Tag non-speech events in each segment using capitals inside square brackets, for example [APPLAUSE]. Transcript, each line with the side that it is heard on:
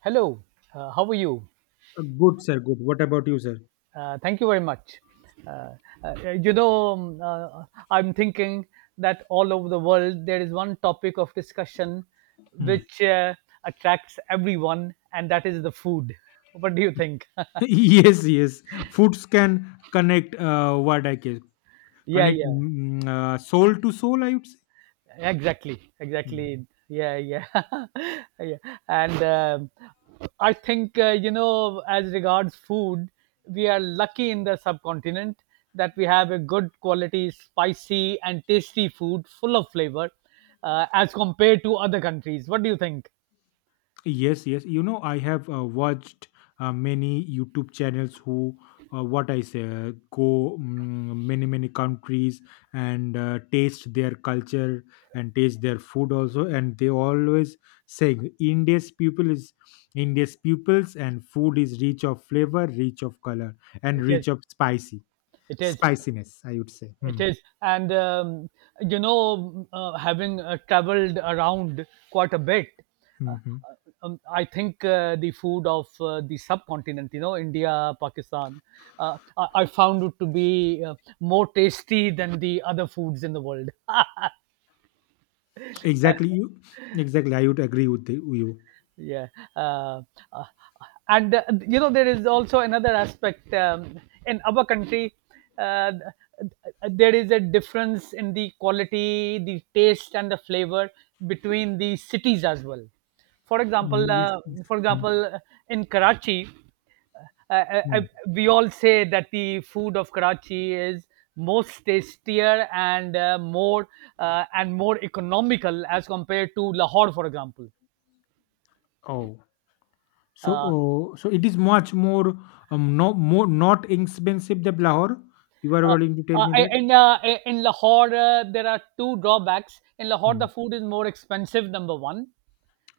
right: Hello, how are you?
left: Good, sir. Good. What about you, sir?
right: Thank you very much. Uh, uh, you know, um, uh, I'm thinking that all over the world there is one topic of discussion
left: Hmm.
right: which attracts everyone, and that is the food. What do you think? [LAUGHS]
left: [LAUGHS] Yes, yes. Foods can connect. What I can
right: Yeah,
left: connect
right: yeah.
left: soul to soul. I would say.
right: Exactly,
left: Hmm.
right: exactly, yeah, yeah. [LAUGHS] Yeah. And I think you know, as regards food, we are lucky in the subcontinent that we have a good quality spicy and tasty food full of flavor as compared to other countries. What do you think?
left: Yes, yes. You know, I have watched many YouTube channels who, what I say, go many, many countries and taste their culture and taste their food also. And they always saying India's peoples and food is rich of flavor, rich of color, and
right: it is
left: rich of spicy
right: it is
left: spiciness. I would say.
right: It
left: Hmm.
right: is And you know, having traveled around quite a bit,
left: Hmm, hmm.
right: I think the food of the subcontinent, you know, India, Pakistan, I found it to be more tasty than the other foods in the world.
left: Exactly.
right: [LAUGHS]
left: You Exactly. I would agree with the you.
right: Yeah. uh, uh, and You know, there is also another aspect, in our country, uh, there is a difference in the quality, the taste and the flavor between the cities as well. for example
left: Yes,
right: uh,
left: yes.
right: for
left: Hmm,
right: example uh, in Karachi, uh, uh, uh,
left: hmm.
right: we all say that the food of Karachi is most tastier and more and more economical as compared to Lahore, for example.
left: Oh. So,
right: Uh,
left: so it is much more, no, more not expensive than Lahore. You are
right: Uh,
left: willing to tell
right: uh,
left: me that?
right: in uh, in Lahore, there are two drawbacks. In Lahore, the
left: Hmm.
right: food is more expensive, number one,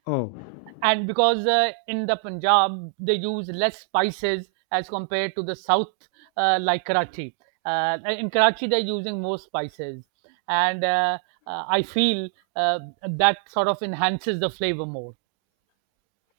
left: Oh.
right: and because in the Punjab they use less spices as compared to the south, like Karachi. In Karachi, they're using more spices, and I feel uh, that sort of enhances the flavor more.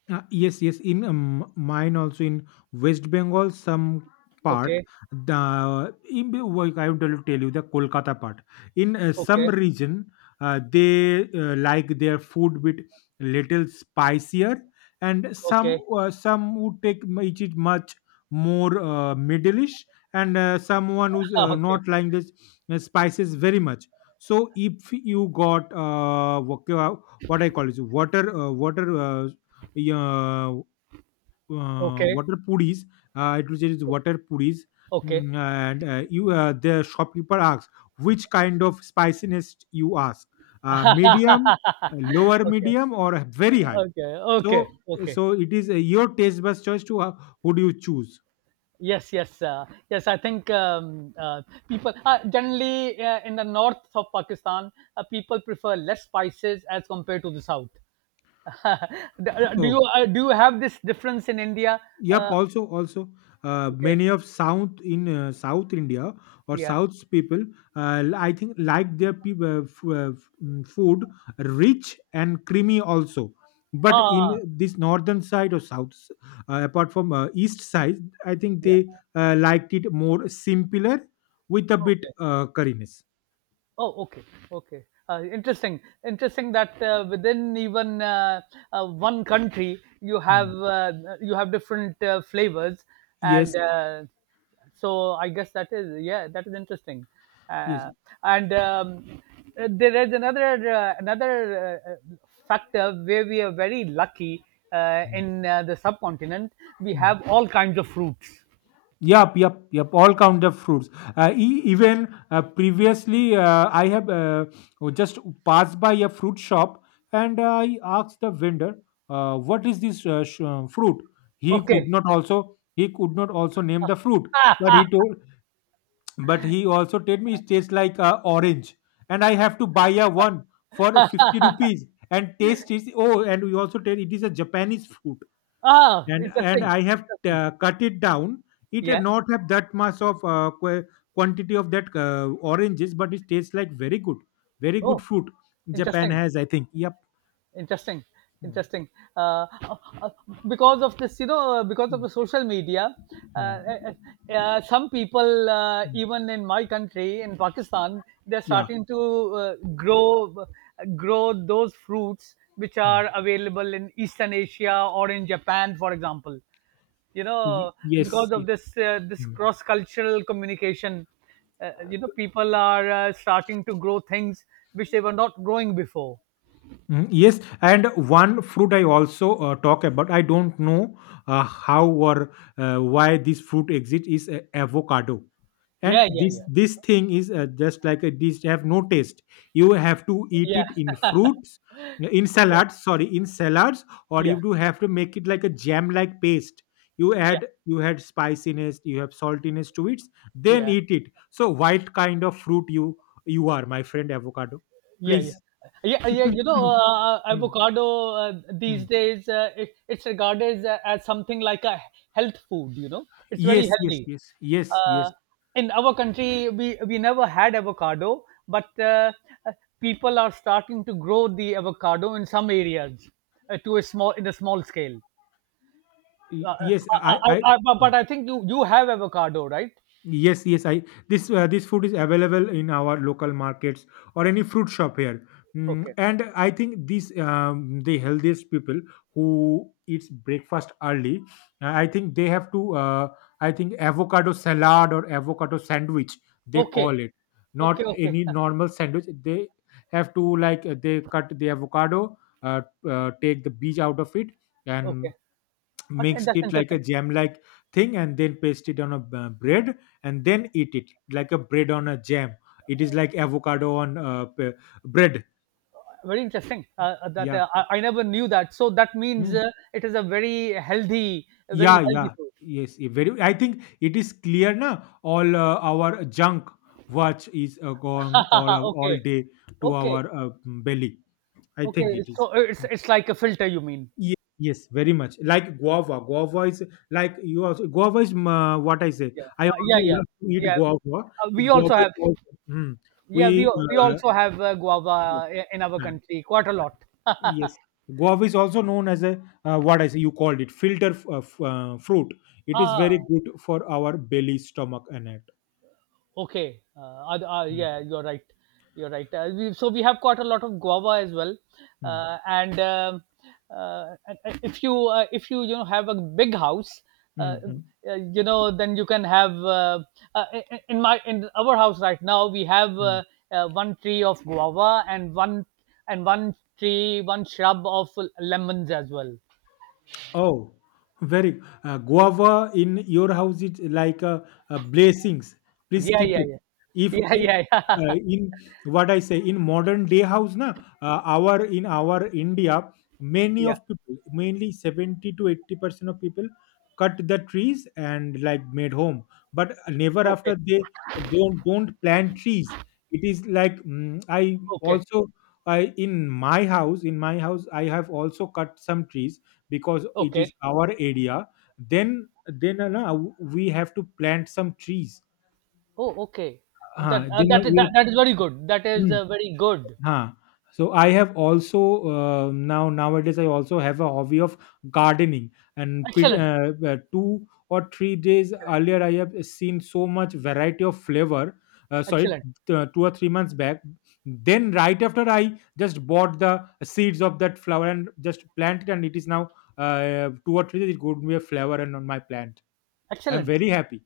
left: Yes, yes. In mine also in West Bengal, some part,
right: Okay,
left: well, I want to tell you the Kolkata part. In some
right: okay,
left: region, they like their food with little spicier, and some
right: okay,
left: uh, some would take eat it much more middleish, and someone who's
right: [LAUGHS] okay,
left: not like this spices very much. So if you got what I call it water. Yeah,
right: okay,
left: water puris. It was just water puris.
right: okay.
left: And the shopkeeper asks, which kind of spiciness you ask? Medium,
right: [LAUGHS]
left: lower
right: Okay,
left: medium, or very high?
right: okay,
left: So,
right: okay, okay.
left: so it is your taste buds choice to who do you choose?
right: Yes, yes, yes. I think people generally in the north of Pakistan, people prefer less spices as compared to the south. [LAUGHS] do
left: Oh.
right: do you have this difference in India?
left: Yep.
right: Uh,
left: Also, also,
right: okay,
left: many of South India or
right: yeah.
left: South's people, I think, like their food rich and creamy also. But in
right: Ah,
left: this northern side or south, apart from east side, I think
right: yeah.
left: they liked it more simpler with a bit
right: Okay.
left: curriness.
right: Oh, okay, okay. Interesting, interesting that within even one country
left: Mm.
right: you have different flavors,
left: Yes.
right: and so I guess that is, yeah, that is interesting.
left: Yes.
right: Uh, and There is another, another factor where we are very lucky in the subcontinent. We have all kinds of fruits.
left: Yep, yep, yep. All kind of fruits. Even previously, I have just passed by a fruit shop and I asked the vendor, "What is this fruit?"
right: Okay. [LAUGHS]
left: He could not also name the fruit,
right: Ah,
left: but he
right: ah,
left: told but he also told me it tastes like orange, and I have to buy a one for 50 rupees and taste it. Oh, and we also tell it is a Japanese fruit
right: ah,
left: and
right: interesting.
left: I have
right: Interesting.
left: cut it down. It
right: Yeah.
left: not have that much of quantity of that oranges, but it tastes like very good, very good
right: Oh.
left: fruit. Japan
right: Interesting,
left: has, I think. Yep.
right: interesting,
left: Mm,
right: interesting. uh, uh, uh, because of, this you know, because of
left: mm.
right: the social media, uh,
left: Mm.
right: uh, some people,
left: Mm.
right: even in my country, in Pakistan, they're
left: Yeah.
right: starting to uh, grow grow those fruits which
left: Mm.
right: are available in Eastern Asia or in Japan, for example. You know,
left: Yes.
right: because of this, this
left: Mm.
right: cross cultural communication, you know, people are starting to grow things which they were not growing before.
left: Yes, and one fruit I also talk about. I don't know how or why this fruit exists is avocado. And
right: Yeah, yeah,
left: this
right: yeah,
left: this thing is just like a dish have no taste. You have to eat
right: yeah,
left: it in fruits, in
right: yeah,
left: salads, sorry, in salads, or
right: yeah,
left: you do have to make it like a jam like paste. you
right: yeah,
left: add
right: yeah,
left: you had spiciness, you have saltiness to it,
right: yeah,
left: then eat it. So what kind of fruit you are, my friend avocado?
right: yeah,
left: Please.
right: yeah. Yeah, you
left: [LAUGHS]
right: know,
left: Mm,
right: avocado, these
left: mm.
right: days, it's regarded as something like a health food. You know, it's very
left: Yes, yes,
right: healthy.
left: yes, yes, yes.
right: Uh, in our country, we never had avocado, but uh, people are starting to grow the avocado in some areas, to a small in a small scale. Uh,
left: Yes. i i mm.
right: I, but I think you have avocado, right?
left: Yes, yes. I this This food is available in our local markets or any fruit shop here.
right: Okay.
left: And I think the healthiest people who eats breakfast early, I think they have to. I think avocado salad or avocado sandwich they
right: Okay.
left: call it,
right: Okay.
left: not
right: Okay.
left: any
right: [LAUGHS]
left: normal sandwich. They have to like they cut the avocado, take the beach out of it, and
right: Okay. Okay,
left: mixed
right: that's
left: it like a
right: interesting.
left: jam like thing and then paste it on a bread, and then eat it like a bread on a jam. It is like avocado on bread.
right: Very interesting.
left: Yeah.
right: I never knew that. So that means
left: Mm.
right: it is a
left: Yeah,
right: very
left: yeah.
right: healthy food.
left: Yes. Very, I think it is clear now. All our junk watch is gone all
right: [LAUGHS]
left: all
right: Okay,
left: day to
right: okay,
left: our belly, I
right: okay.
left: think it
right: So
left: is.
right: it's like a filter, you mean?
left: Yes, yes, very much. Like guava. Guava is like you. Also guava is what I say. I
right: Yeah,
left: also
right: yeah, yeah,
left: love to eat
right: yeah.
left: guava. It
right: We also
left: Guava
right: have,
left: is also mm,
right: yeah,
left: we
right: we also have
left: uh,
right: guava in our
left: uh,
right: country quite a lot. [LAUGHS]
left: yes. Guava is also known as a what I say. You called it filter fruit. It is very
right: Ah,
left: good for our belly, stomach, and it.
right: okay.
left: Mm,
right: Yeah, you're right. You're right. We, so we have got a lot of guava as well,
left: mm,
right: uh, and um, and if you, if you, you know, have a big house, uh,
left: mm, mm,
right: you know, then you can have in my, in our house right now we have
left: mm.
right: one tree of guava and one, and one tree, one shrub of lemons as well.
left: Oh, very guava in your house is like a blessings. Please
right: Yeah,
left: keep
right: yeah,
left: it.
right: yeah,
left: If
right: [LAUGHS] yeah, yeah, yeah.
left: in what I say in modern day house na, our India, many
right: [LAUGHS] Yeah.
left: of people, mainly 70 to 80% of people cut the trees and like made home, but never
right: Okay,
left: after they don't plant trees. It is like I
right: okay, okay,
left: also I in my house I have also cut some trees because it is
right: okay.
left: our area. Then then uh, no, we have to plant some trees,
right: Oh, okay. That
left: then we.
right: that is very good. That is very good.
left: Huh. So I have also nowadays I also have a hobby of gardening and
right: Excellent,
left: 2 or 3 days earlier I have seen so much variety of flavor. Sorry,
right: excellent,
left: 2 or 3 months back. Then right after I just bought the seeds of that flower and just planted, and it is now 2 or 3 days it could be a flower and on my plant. I'm
right: excellent,
left: very happy.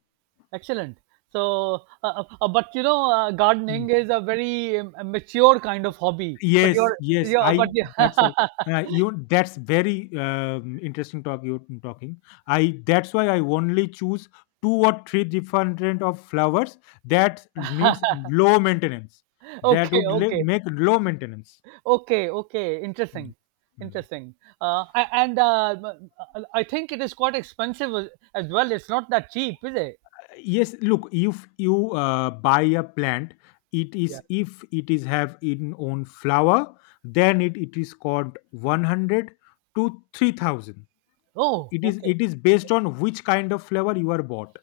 right: excellent. So, but you know,
left: Hmm.
right: gardening is a very a mature kind of hobby. But
left: Yes,
right: you're,
left: yes,
right: you're but
left: I
right: you
left: that's
right: [LAUGHS]
left: why. You That's very interesting talk you're talking. I That's why I only choose two or three different of flowers that needs low maintenance. That
right: okay,
left: would
right: okay,
left: make low maintenance.
right: okay, okay.
left: Mm,
right: Interesting,
left: mm.
right: interesting. I think it is quite expensive as well. It's not that cheap, is it?
left: Yes, look, if you buy a plant, it
right: Yeah.
left: is, if it is have in own flower, then it is called 100 to 3,000.
right: Oh,
left: it is
right: okay.
left: it is based on which kind of flower you are bought.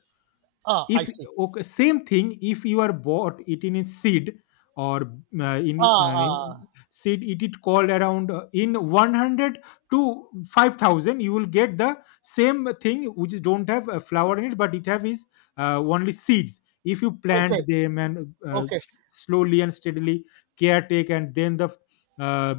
right: Ah,
left: If
right: I see.
left: Okay, same thing if you are bought it in its seed or in
right: Ah, ah.
left: seed, it is called around in 100 to 5,000 you will get the same thing which is don't have a flower in it but it have is only seeds. If you
right: Okay,
left: plant them and
right: okay,
left: slowly and steadily caretake and then the uh,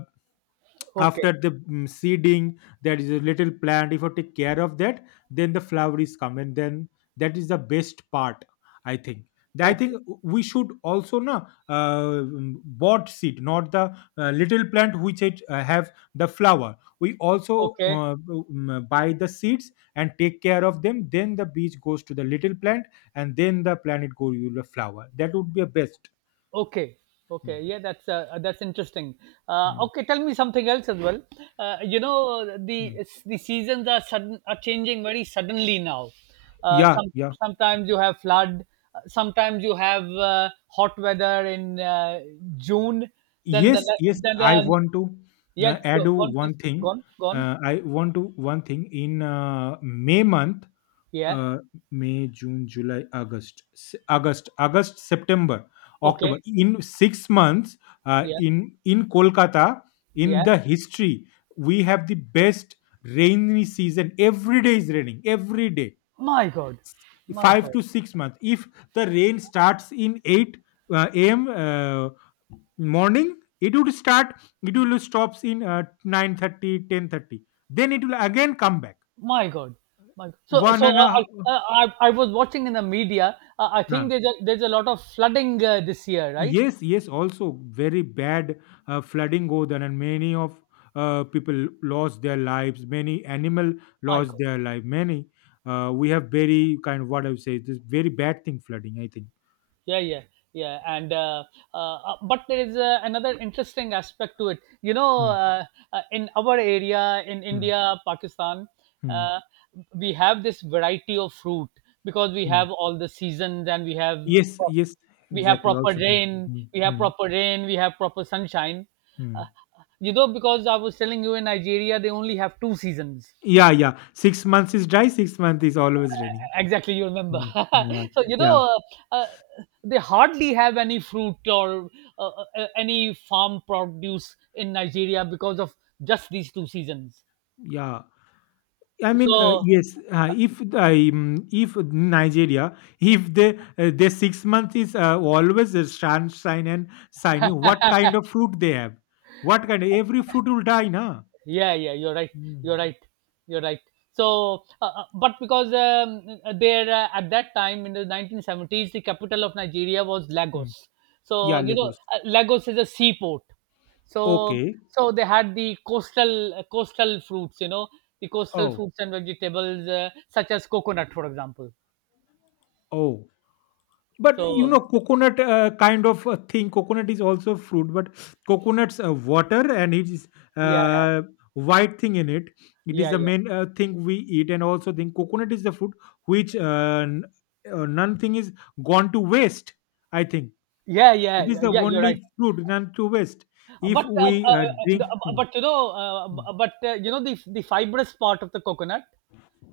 right: okay,
left: seeding, there is a little plant. If you take care of that, then the flower is come, and then that is the best part, I think. I think
right: okay,
left: we should also na, uh, mm, bought seed, not the little plant which it have the flower. We also
right: okay,
left: buy the seeds and take care of them, then the beach goes to the little plant and then the planet goes to the flower, that would be a best.
right: okay, okay.
left: Mm,
right: Yeah, that's interesting.
left: mm,
right: Okay, tell me something else as well. You know,
left: mm.
right: the seasons are sudden, are changing very suddenly now.
left: Yeah,
right: Some
left: yeah.
right: sometimes you have flood, sometimes you have hot weather in June. Then the
left: Yes, yes,
right: then
left: I
right: the
left: want to
right: yeah,
left: add
right: go- gone,
left: one
right: please.
left: thing.
right: Gone, gone,
left: I want to one thing in May month.
right: yeah,
left: uh, may, June, July, August, August, September,
right: okay,
left: October, in 6 months,
right: yeah,
left: in Kolkata, in
right: yeah.
left: the history we have the best rainy season, every day is raining every day,
right: My God, my
left: 5
right: God.
left: to 6 months. If the rain starts in 8 a.m. Morning, it would start, it will stops in 9:30, then it will again come back
right: My God, my God. So
left: one
right: so
left: and a
right: I was watching in the media. I
left: uh,
right: think there's a, there's a lot of flooding this year, right?
left: yes, yes, also very bad flooding go there, and many of people lost their lives, many animal
right: My
left: lost
right: God,
left: their life, many we have very kind of what I would say this very bad thing flooding, I think.
right: yeah, yeah, yeah. And but there is another interesting aspect to it. You know,
left: Hmm,
right: in our area, in
left: hmm,
right: India, Pakistan,
left: hmm,
right: uh, we have this variety of fruit because we
left: hmm.
right: have all the seasons and we have
left: Yes, yes, exactly. Also, mm, mm,
right: we have
left: mm,
right: proper rain, we have proper sunshine.
left: mm.
right: You know, because I was telling you, in Nigeria they only have two seasons.
left: Yeah, yeah. 6 months is dry. 6 months is always raining.
right: Exactly, you remember.
left: Mm.
right: [LAUGHS]
left: Yeah,
right: So you
left: yeah,
right: know, uh, uh, they hardly have any fruit or any farm produce in Nigeria because of just these two seasons.
left: yeah. I mean,
right: So
left: yes. If Nigeria, if they their 6 month is always a sunshine and shiny, what kind of fruit they have? What kind? Every fruit will die, na.
right: yeah, yeah, you're right.
left: Mm.
right: You're right. You're right. So but because, there at that time, in the 1970s, the capital of Nigeria was
left: Mm.
right: Lagos. So
left: Yeah,
right: you know,
left: Lagos.
right: Lagos is a seaport. So
left: Okay.
right: so they had the coastal coastal fruits, you know, the coastal
left: Oh,
right: fruits and vegetables, such as coconut, for example.
left: oh. But you
right: So
left: know, coconut kind of a thing. Coconut is also fruit, but coconut's water and it is
right: yeah,
left: uh, white thing in it. It is
right: yeah,
left: the
right: yeah,
left: main thing we eat, and also think coconut is the fruit which none thing is gone to waste. I think
right: yeah, yeah,
left: it is
right: yeah,
left: the
right: yeah, you're right.
left: only fruit none to waste. If
right: But
left: we
right: uh,
left: drink. Hmm,
right: but you know,
left: hmm.
right: but you know, the fibrous part of the coconut,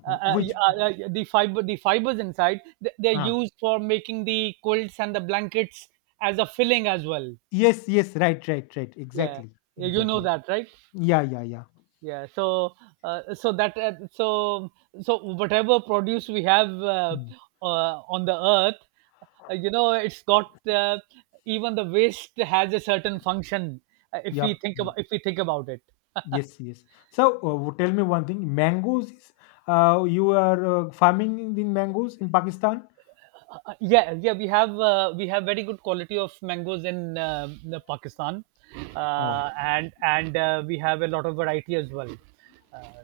left: Which.
right: the fiber, the fibers inside they're
left: Ah,
right: used for making the quilts and the blankets as a filling as well.
left: yes, yes, right, right, right,
right: Yeah.
left: exactly,
right: Yeah, you know
left: exactly.
right: that, right?
left: Yeah, yeah, yeah.
right: Yeah. So so that so so whatever produce we have uh,
left: Mm.
right: on the earth, you know, it's got uh, even the waste has a certain function, if
left: Yep.
right: we think about, if we think about it.
left: Yes, yes. So tell me one thing. Mangoes is you are farming in the mangoes in Pakistan?
right: Yeah, yeah, we have very good quality of mangoes in the Pakistan.
left: Oh,
right: And and we have a lot of variety as well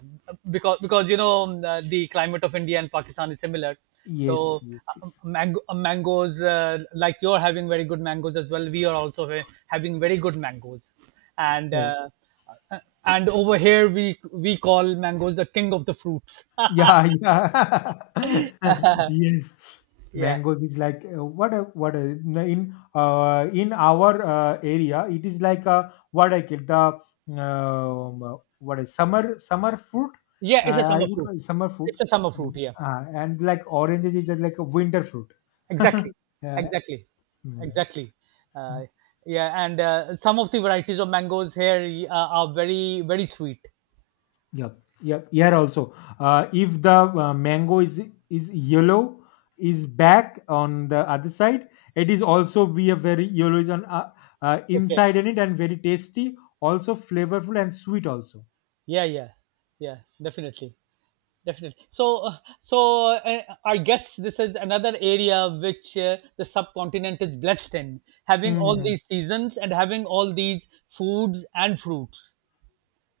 right: because you know, the climate of India and Pakistan is similar. So
left: yes, yes, yes.
right: mangoes, like you're having very good mangoes as well, we are also having very good mangoes. and
left: Oh,
right: uh, uh, and over here we call mangoes the king of the fruits.
left: yeah, [LAUGHS] yeah. [LAUGHS] Yes.
right: Yeah,
left: Mangoes is like in our area it is like what I get the what is summer fruit,
right: yeah, it's a
left: I
right: summer
left: would
right: fruit.
left: call it summer fruit,
right: It's a summer
left: uh,
right: fruit, yeah.
left: and like oranges is just like a winter fruit. [LAUGHS]
right: Exactly,
left: Yeah.
right: exactly,
left: Mm,
right: exactly. Uh,
left: mm.
right: yeah, and some of the varieties of mangoes here are very, very sweet.
left: Yep, yep. Here also, if the mango is yellow, is back on the other side. It is also be a very yellow is on
right: Okay.
left: inside in it and very tasty, also flavorful and sweet also.
right: Yeah, yeah, yeah. Definitely, definitely. So, I guess this is another area which the subcontinent is blessed in, having all
left: Mm.
right: these seasons and having all these foods and fruits,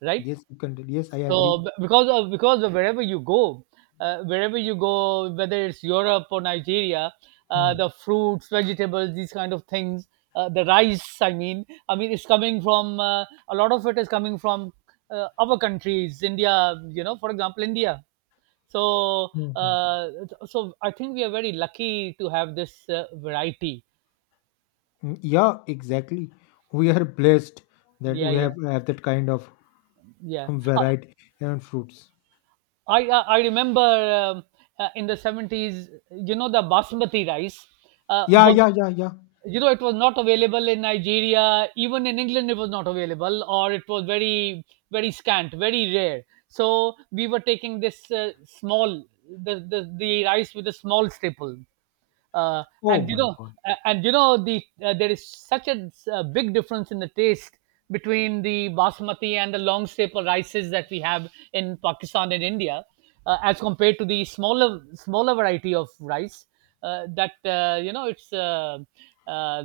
right: right?
left: Yes, you can. Yes, I
right: So
left: agree.
right: because of wherever you go, whether it's Europe or Nigeria,
left: Mm,
right: the fruits, vegetables, these kind of things, the rice. I mean, it's coming from, a lot of it is coming from our countries, India. You know, for example, India. So,
left: mm, mm.
right: uh, so I think we are very lucky to have this variety.
left: Mm, yeah, exactly. We are blessed that
right: Yeah,
left: we
right: yeah,
left: have that kind of
right: yeah. Uh,
left: variety and fruits.
right: I remember, in the 70s, you know, the basmati rice
left: Yeah,
right: was,
left: yeah, yeah, yeah.
right: you know, it was not available in Nigeria. Even in England, it was not available, or it was very very scant, very rare. So we were taking this small the rice with a small staple
left: Oh
right: and
left: my God.
right: there is such a big difference in the taste between the basmati and the long staple rices that we have in Pakistan and India, as compared to the smaller variety of rice, that you know it's uh,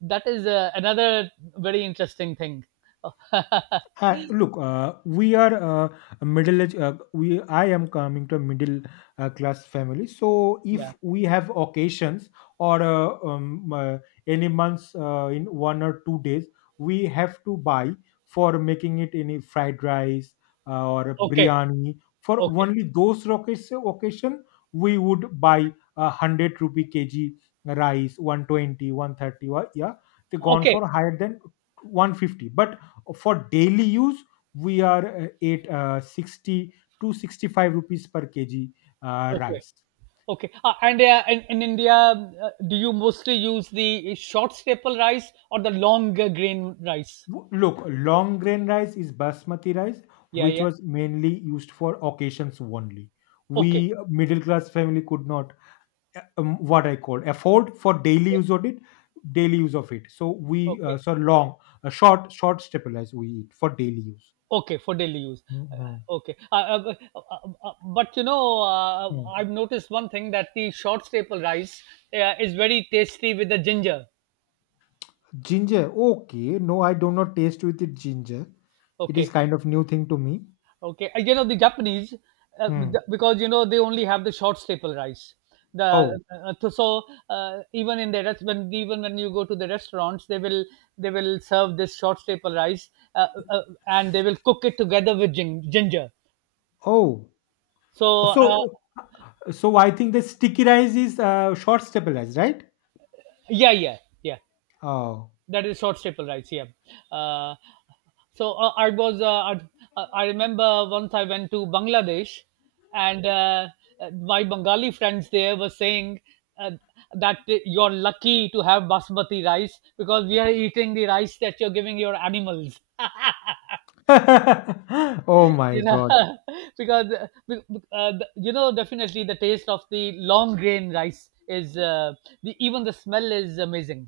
right: that is another very interesting thing. [LAUGHS]
left: Hi, look, we are a middle age. We I am coming to a middle class family. So
right: Yeah.
left: if we have occasions or any months in 1 or 2 days, we have to buy for making it any fried rice or
right: Okay,
left: biryani. For
right: okay,
left: only those occasion, we would buy 100 rupee kg rice, 120, 130. 130, yeah, they gone
right: okay,
left: for higher than 150. But for daily use we are at 60 to 65 rupees per kg
right: okay,
left: rice.
right: okay, and in India, do you mostly use the short staple rice or the long grain rice?
left: Look, long grain rice is basmati rice,
right: Yeah,
left: which
right: yeah.
left: was mainly used for occasions only.
right: Okay,
left: We middle class family could not what I call afford for daily use of it. So we
right: okay,
left: so long, short staple rice we eat for daily use.
right: okay, for daily use. Uh, Okay, but
left: Mhm.
right: I've noticed one thing, that the short staple rice is very tasty with the ginger.
left: Ginger. Okay. No, I do not taste with it ginger. It is
right: Okay.
left: kind of new thing to me.
right: Okay, you know the Japanese,
left: Hmm.
right: because you know they only have the short staple rice.
left: Oh.
right: The So, even in the rest when even when you go to the restaurants, they will serve this short staple rice, and they will cook it together with ginger.
left: Oh.
right: So,
left: So so I think the sticky rice is short stable rice, right?
right: yeah, yeah, yeah.
left: Oh.
right: That is short staple rice. Yeah. uh, so uh, i was uh, i I remember once I went to Bangladesh, and my Bengali friends there were saying, uh, that you're lucky to have basmati rice, because we are eating the rice that you're giving your animals
left: [LAUGHS] Oh my
right: you know
left: God.
right: [LAUGHS] because you know definitely the taste of the long grain rice is the, even the smell is amazing.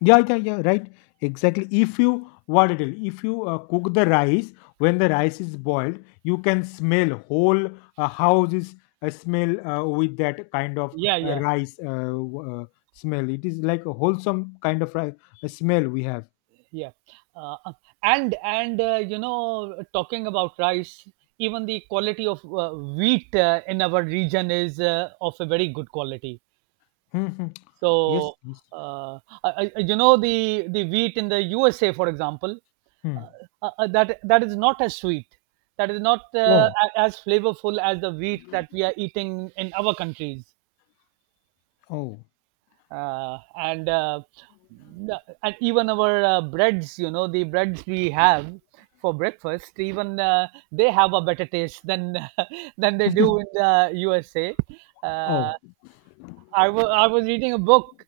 left: Yeah, yeah, yeah, right. Exactly. If you what it is, if you cook the rice, when the rice is boiled, you can smell whole house is smell with that kind of
right: Yeah, yeah,
left: rice smell. It is like a wholesome kind of rice, a smell we have.
right: yeah. uh, uh, and you know, talking about rice, even the quality of wheat in our region is of a very good quality.
left: Mhm. Yes,
right: So,
left: yes.
right: uh, you know the wheat in the USA, for example,
left: Hmm.
right: uh, that is not as sweet, that is not
left: Oh,
right: as flavorful as the wheat that we are eating in our countries,
left: oh,
right: uh, and uh, and even our breads, you know, the breads we have for breakfast, even they have a better taste than [LAUGHS] than they do in the USA.
left: oh.
right: uh, I was reading a book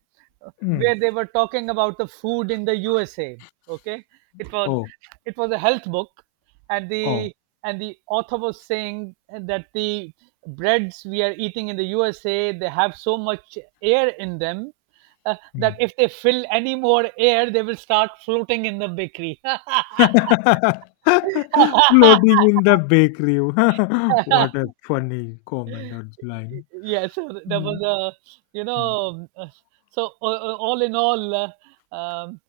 left: Mm.
right: where they were talking about the food in the USA. Okay, it was,
left: Oh,
right: it was a health book, and
left: oh.
right: the author was saying that the breads we are eating in the USA, they have so much air in them,
left: Mm.
right: that if they fill any more air they will start floating in the bakery.
left: [LAUGHS] Floating in the bakery. [LAUGHS] What
right: [LAUGHS]
left: a funny comment or line.
right: Yes, there
left: Hmm.
right: was a, you
left: Mm,
right: know uh, so, all in all,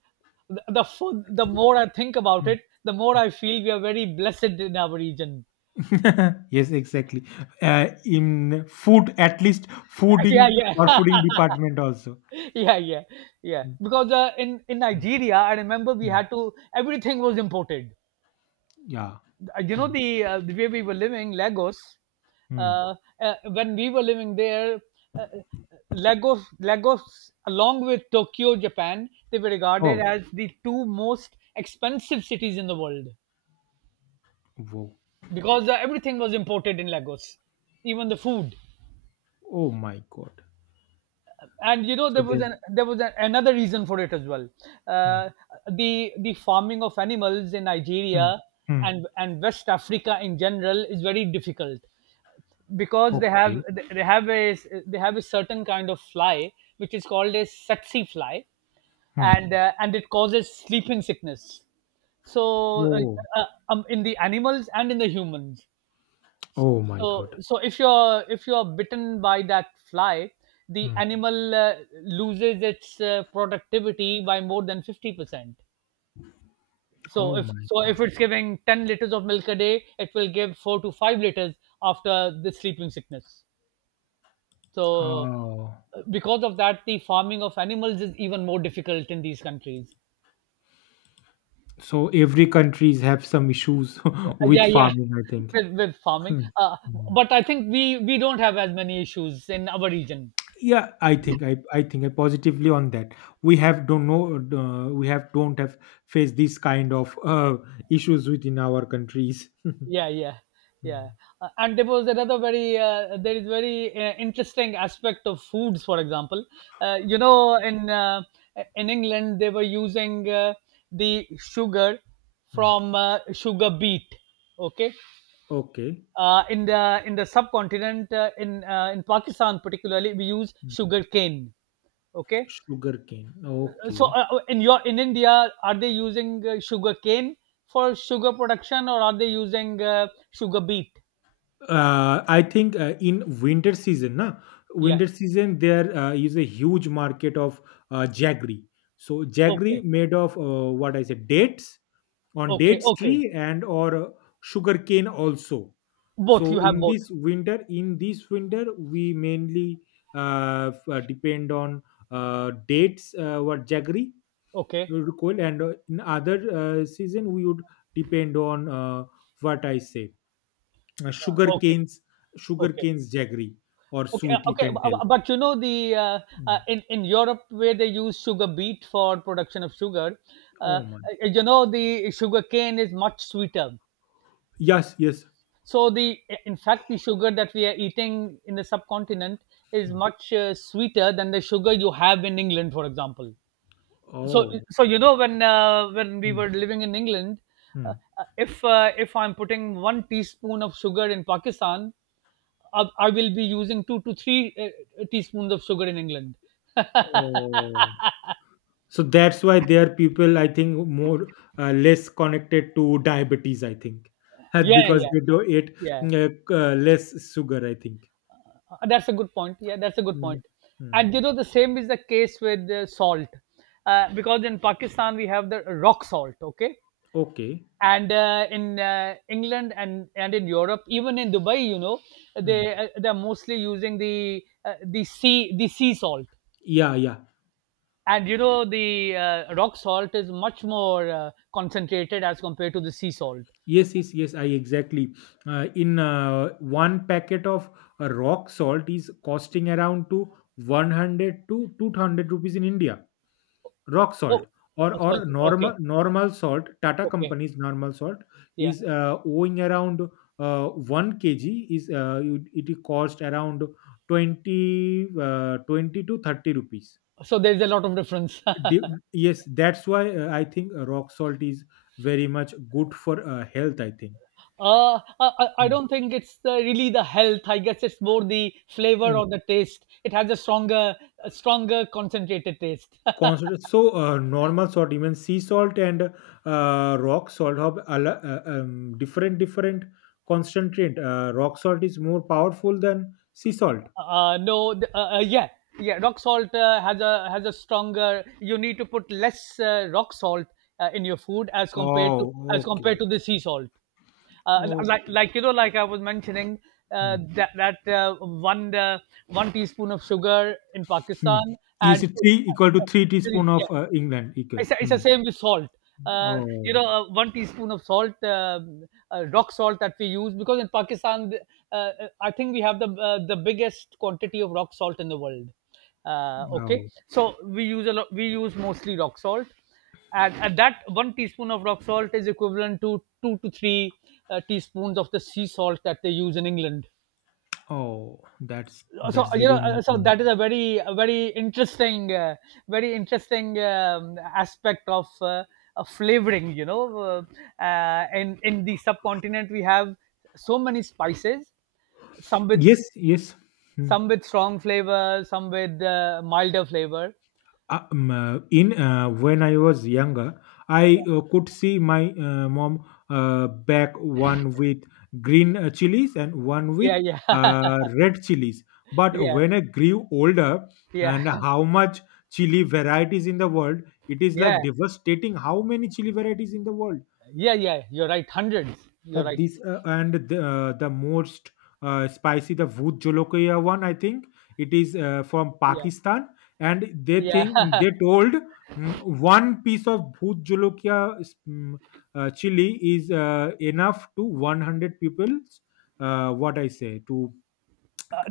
right: the food, the more I think about
left: mm.
right: it, the more I feel we are very blessed in our region.
left: [LAUGHS] Yes, exactly. In food, at least
right: [LAUGHS] Yeah,
left: fooding or
right: yeah.
left: fooding
right: [LAUGHS]
left: department also.
right: Yeah, yeah, yeah,
left: Mm,
right: because in
left: mm,
right: Nigeria, I remember, we
left: mm.
right: had to, everything was imported,
left: Yeah.
right: you know
left: Mm,
right: the uh, the way we were living Lagos,
left: mm.
right: uh, when we were living there, uh, uh, lagos along with Tokyo, Japan, they were regarded
left: Oh,
right: as the two most expensive cities in the world,
left: wow.
right: because everything was imported in Lagos, even the food.
left: Oh my God.
right: And
left: So there.
right: another reason for it as well,
left: Mm,
right: uh, the farming of animals in
left: mm,
right: Nigeria
left: mm.
right: and West Africa in general is very difficult, because
left: Okay.
right: they have a they have a certain kind of fly, which is called a sexy fly,
left: Mm.
right: and it causes sleeping sickness, so uh,
left: Oh,
right: uh, um, in the animals and in the humans.
left: oh my
right: so
left: God.
right: so if you're bitten by that fly, the
left: Mm.
right: animal loses its productivity by more than 50%. so
left: Oh
right: if
left: my
right: so if
left: God.
right: it's giving 10 liters of milk a day, it will give 4 to 5 liters after the sleeping sickness. So
left: Oh.
right: because of that, the farming of animals is even more difficult in these countries.
left: So every countries have some issues [LAUGHS] with
right: Yeah, yeah.
left: farming, I
right: [LAUGHS]
left: think.
right: With farming,
left: Mm, mm.
right: but I think we don't have as many issues in our region.
left: Yeah, I think, I think I positively on that. We have don't know, we have don't have faced these kind of issues within our countries. [LAUGHS]
right: Yeah, yeah, yeah.
left: Hmm,
right: And there is very interesting aspect of foods, for example. You know, in, in England they were using the sugar
left: hmm.
right: from, sugar beet. Okay.
left: Okay.
right: In the in the subcontinent, in Pakistan particularly, we use
left: Hmm.
right: sugar cane. Okay,
left: Sugarcane. Okay.
right: so, in India, are they using sugar cane for sugar production, or are they using sugar beet?
left: I think in winter season na,
right: Yeah.
left: winter season there is a huge market of jaggery. So jaggery
right: Okay.
left: made of what I said, dates on
right: Okay.
left: dates
right: Okay.
left: tree, and or sugarcane also.
right: Both.
left: So
right: You have
left: in
right: both.
left: this winter, we mainly depend on dates, what jaggery
right: Okay.
left: we would call, and in other season we would depend on what I say, uh, sugar
right: Okay.
left: canes sugar
right: Okay.
left: canes jaggery, or
right: Okay.
left: sweet you
right: Okay.
left: can tell.
right: But you know, the
left: Mm.
right: in Europe where they use sugar beet for production of sugar,
left: Oh
right: uh,
left: my.
right: you know, the sugar cane is much sweeter.
left: Yes, yes.
right: So, the in fact, the sugar that we are eating in the subcontinent is
left: Mm.
right: much sweeter than the sugar you have in England, for example. So
left: Oh.
right: so, you know, when we
left: Mm.
right: were living in England,
left: Mm.
right: if I'm putting one teaspoon of sugar in Pakistan, I will be using 2 to 3 teaspoons of sugar in England.
left: Oh. So that's why there are people, I think, more less connected to diabetes, I think.
right: Yeah,
left: Because
right: yeah,
left: they do eat
right: yeah.
left: less sugar, I think.
right: That's a good point. Yeah, that's a good
left: Mm.
right: point. And you
left: Mm.
right: know, the same is the case with salt. Because in Pakistan, we have the rock salt, okay?
left: Okay.
right: And in England and in Europe, even in Dubai, you know,
left: Mm.
right: they're mostly using the, the sea salt,
left: Yeah, yeah.
right: and you know the rock salt is much more concentrated as compared to the sea salt.
left: Yes, yes, yes, I exactly. In one packet of rock salt is costing around to 100 to 200 rupees in India, rock salt.
right: Oh,
left: or
right: oh, so,
left: or
right: okay,
left: normal salt, Tata
right: okay,
left: company's normal salt
right: yeah.
left: is owing around, 1 kg is, it cost around 20, 20 to 30 rupees.
right: So there's a lot of difference. [LAUGHS]
left: Di- yes, that's why, I think, rock salt is very much good for health, I think.
right: I
left: Mm.
right: don't think it's really the health. I guess it's more the flavor or the taste. It has a stronger, concentrated taste.
left: Constant, so normal salt, even sea salt and rock salt have different concentrate. Rock salt is more powerful than sea salt.
right: No, yeah, yeah. Rock salt has a, has a stronger. You need to put less rock salt, in your food, as compared to
left: Oh,
right: as
left: okay,
right: compared to the sea salt. Like
left: okay.
right: like you know, like I was mentioning,
left: Hmm.
right: that that one teaspoon of sugar in
left: Hmm.
right: Pakistan
left: Is
right: and,
left: it three equal to three teaspoon
right: yeah,
left: of England? Equal.
right: it's the
left: Hmm.
right: same with salt. You
left: Oh,
right: know, one teaspoon of salt, rock salt that we use, because in Pakistan, I think we have the biggest quantity of rock salt in the world. Okay,
left: oh,
right: so we use a lot. We use mostly rock salt, and that one teaspoon of rock salt is equivalent to 2 to 3 teaspoons of the sea salt that they use in England.
left: oh. That's
right: So
left: that's
right: you know,
left: very new.
right: that is a very, a very interesting aspect of, flavoring. In the subcontinent we have so many spices, some with
left: Yes, yes. Hmm.
right: some with strong flavor, some with milder flavor.
left: In when I was younger, I could see my mom back one with green chilies and one with
right: Yeah, yeah. [LAUGHS]
left: uh, red chilies. But
right: Yeah,
left: when I grew older,
right: yeah,
left: and how much chili varieties in the world, it is
right: yeah,
left: like devastating. How many chili varieties in the world?
right: yeah, yeah, you're right, hundreds, you're right.
left: This and the most spicy, the Bhut Jolokia one, I think it is from
right: Yeah,
left: Pakistan. And they
right: yeah.
left: think they
right: [LAUGHS]
left: told, mm, one piece of Bhut Jolokia is, chili is enough to 100 people, what I say, to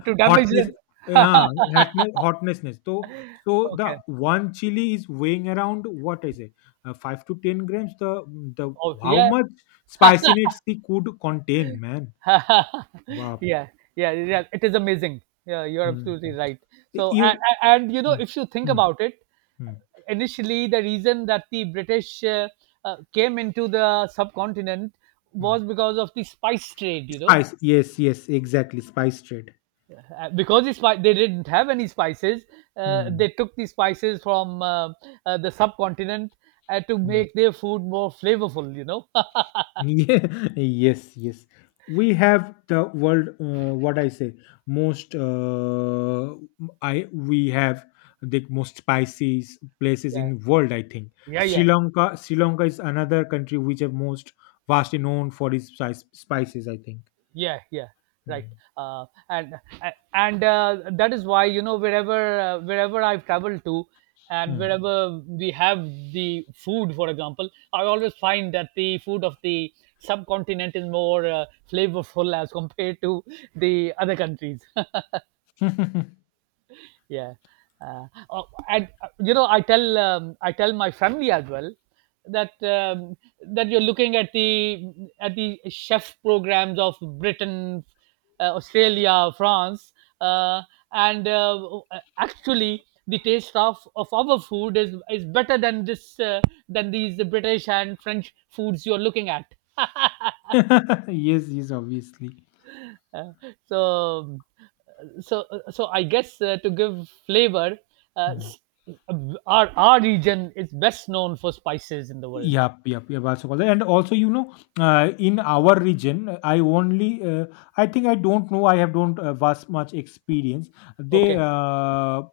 right: To damage
left: hotness.
right: it.
left: Yeah, hotness, hotnessness. So the
right: Okay.
left: one chili is weighing around, what I say, 5 to 10 grams. The
right: Oh,
left: how
right: yeah.
left: much spiciness it could contain, man.
right: [LAUGHS]
left: Wow.
right: Yeah, yeah, yeah. It is amazing. Yeah, you're
left: Mm,
right: absolutely
left: mm.
right: right. So, and,
left: You.
right: and you know,
left: Mm,
right: if you think
left: mm,
right: about it,
left: mm,
right: initially the reason that the British came into the subcontinent
left: mm.
right: was because of the spice trade. You know,
left: Spice. Yes, yes, exactly. Spice trade.
right: because they didn't have any spices,
left: Mm,
right: they took the spices from, the subcontinent, to
left: mm.
right: make their food more flavorful. You know. [LAUGHS]
left: Yeah, [LAUGHS] yes, yes. We have the world. What I say, most. I We have the most spicy places
right: Yeah,
left: in world, I think.
right: yeah,
left: Sri
right: yeah.
left: Lanka. Sri Lanka is another country which are most vastly known for its spices, I think.
right: Yeah, yeah. Right.
left: Hmm.
right: Uh, and a- and uh, that is why, you know, wherever, wherever I've traveled to, and
left: Hmm.
right: wherever we have the food, for example, I always find that the food of the subcontinent is more flavorful as compared to the other countries. [LAUGHS] Yeah. Oh, and you know, I tell my family as well, that, that you're looking at the, at the chef programs of Britain, Australia, France, uh, and actually, the taste of our food is better than this than these British and French foods you're looking at. [LAUGHS]
left: [LAUGHS] Yes, yes, obviously.
right: Uh, so so so I guess, to give flavor, uh,
left: Hmm.
right: s- our region is best known for spices in the world.
left: Yep, yep, yep. Also, called that. And also, in our region, I only, I think I don't know. I have don't vast much experience. They
right: Okay.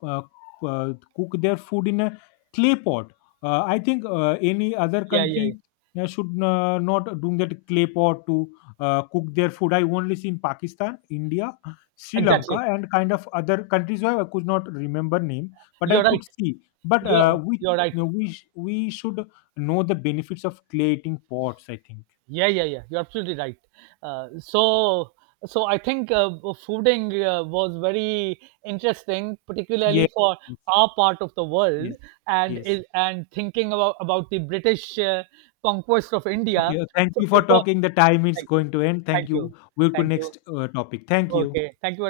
left: uh, cook their food in a clay pot. I think any other
right: Yeah, yeah, yeah.
left: country should not do that clay pot to cook their food. I only see in Pakistan, India, Sri Lanka,
right: Exactly,
left: and kind of other countries where I could not remember name, but I
right: you're right.
left: could see. But
right: you're
left: we
right: you're right.
left: no, we should know the benefits of creating pots, I think.
right: Yeah, yeah, yeah. You're absolutely right. uh, so so, I think fooding was very interesting, particularly
left: Yes,
right: for our part of the world,
left: yes,
right: and
left: yes.
right: is, and thinking about the British conquest of
left: Okay.
right: India.
left: Thank
right: So
left: you for
right: it was...
left: talking, the time is
right: thank you,
left: going to end. Thank
right: thank
left: you,
right: you,
left: we'll go
right: thank you.
left: next topic. Thank you.
right: Okay. Thank you very much.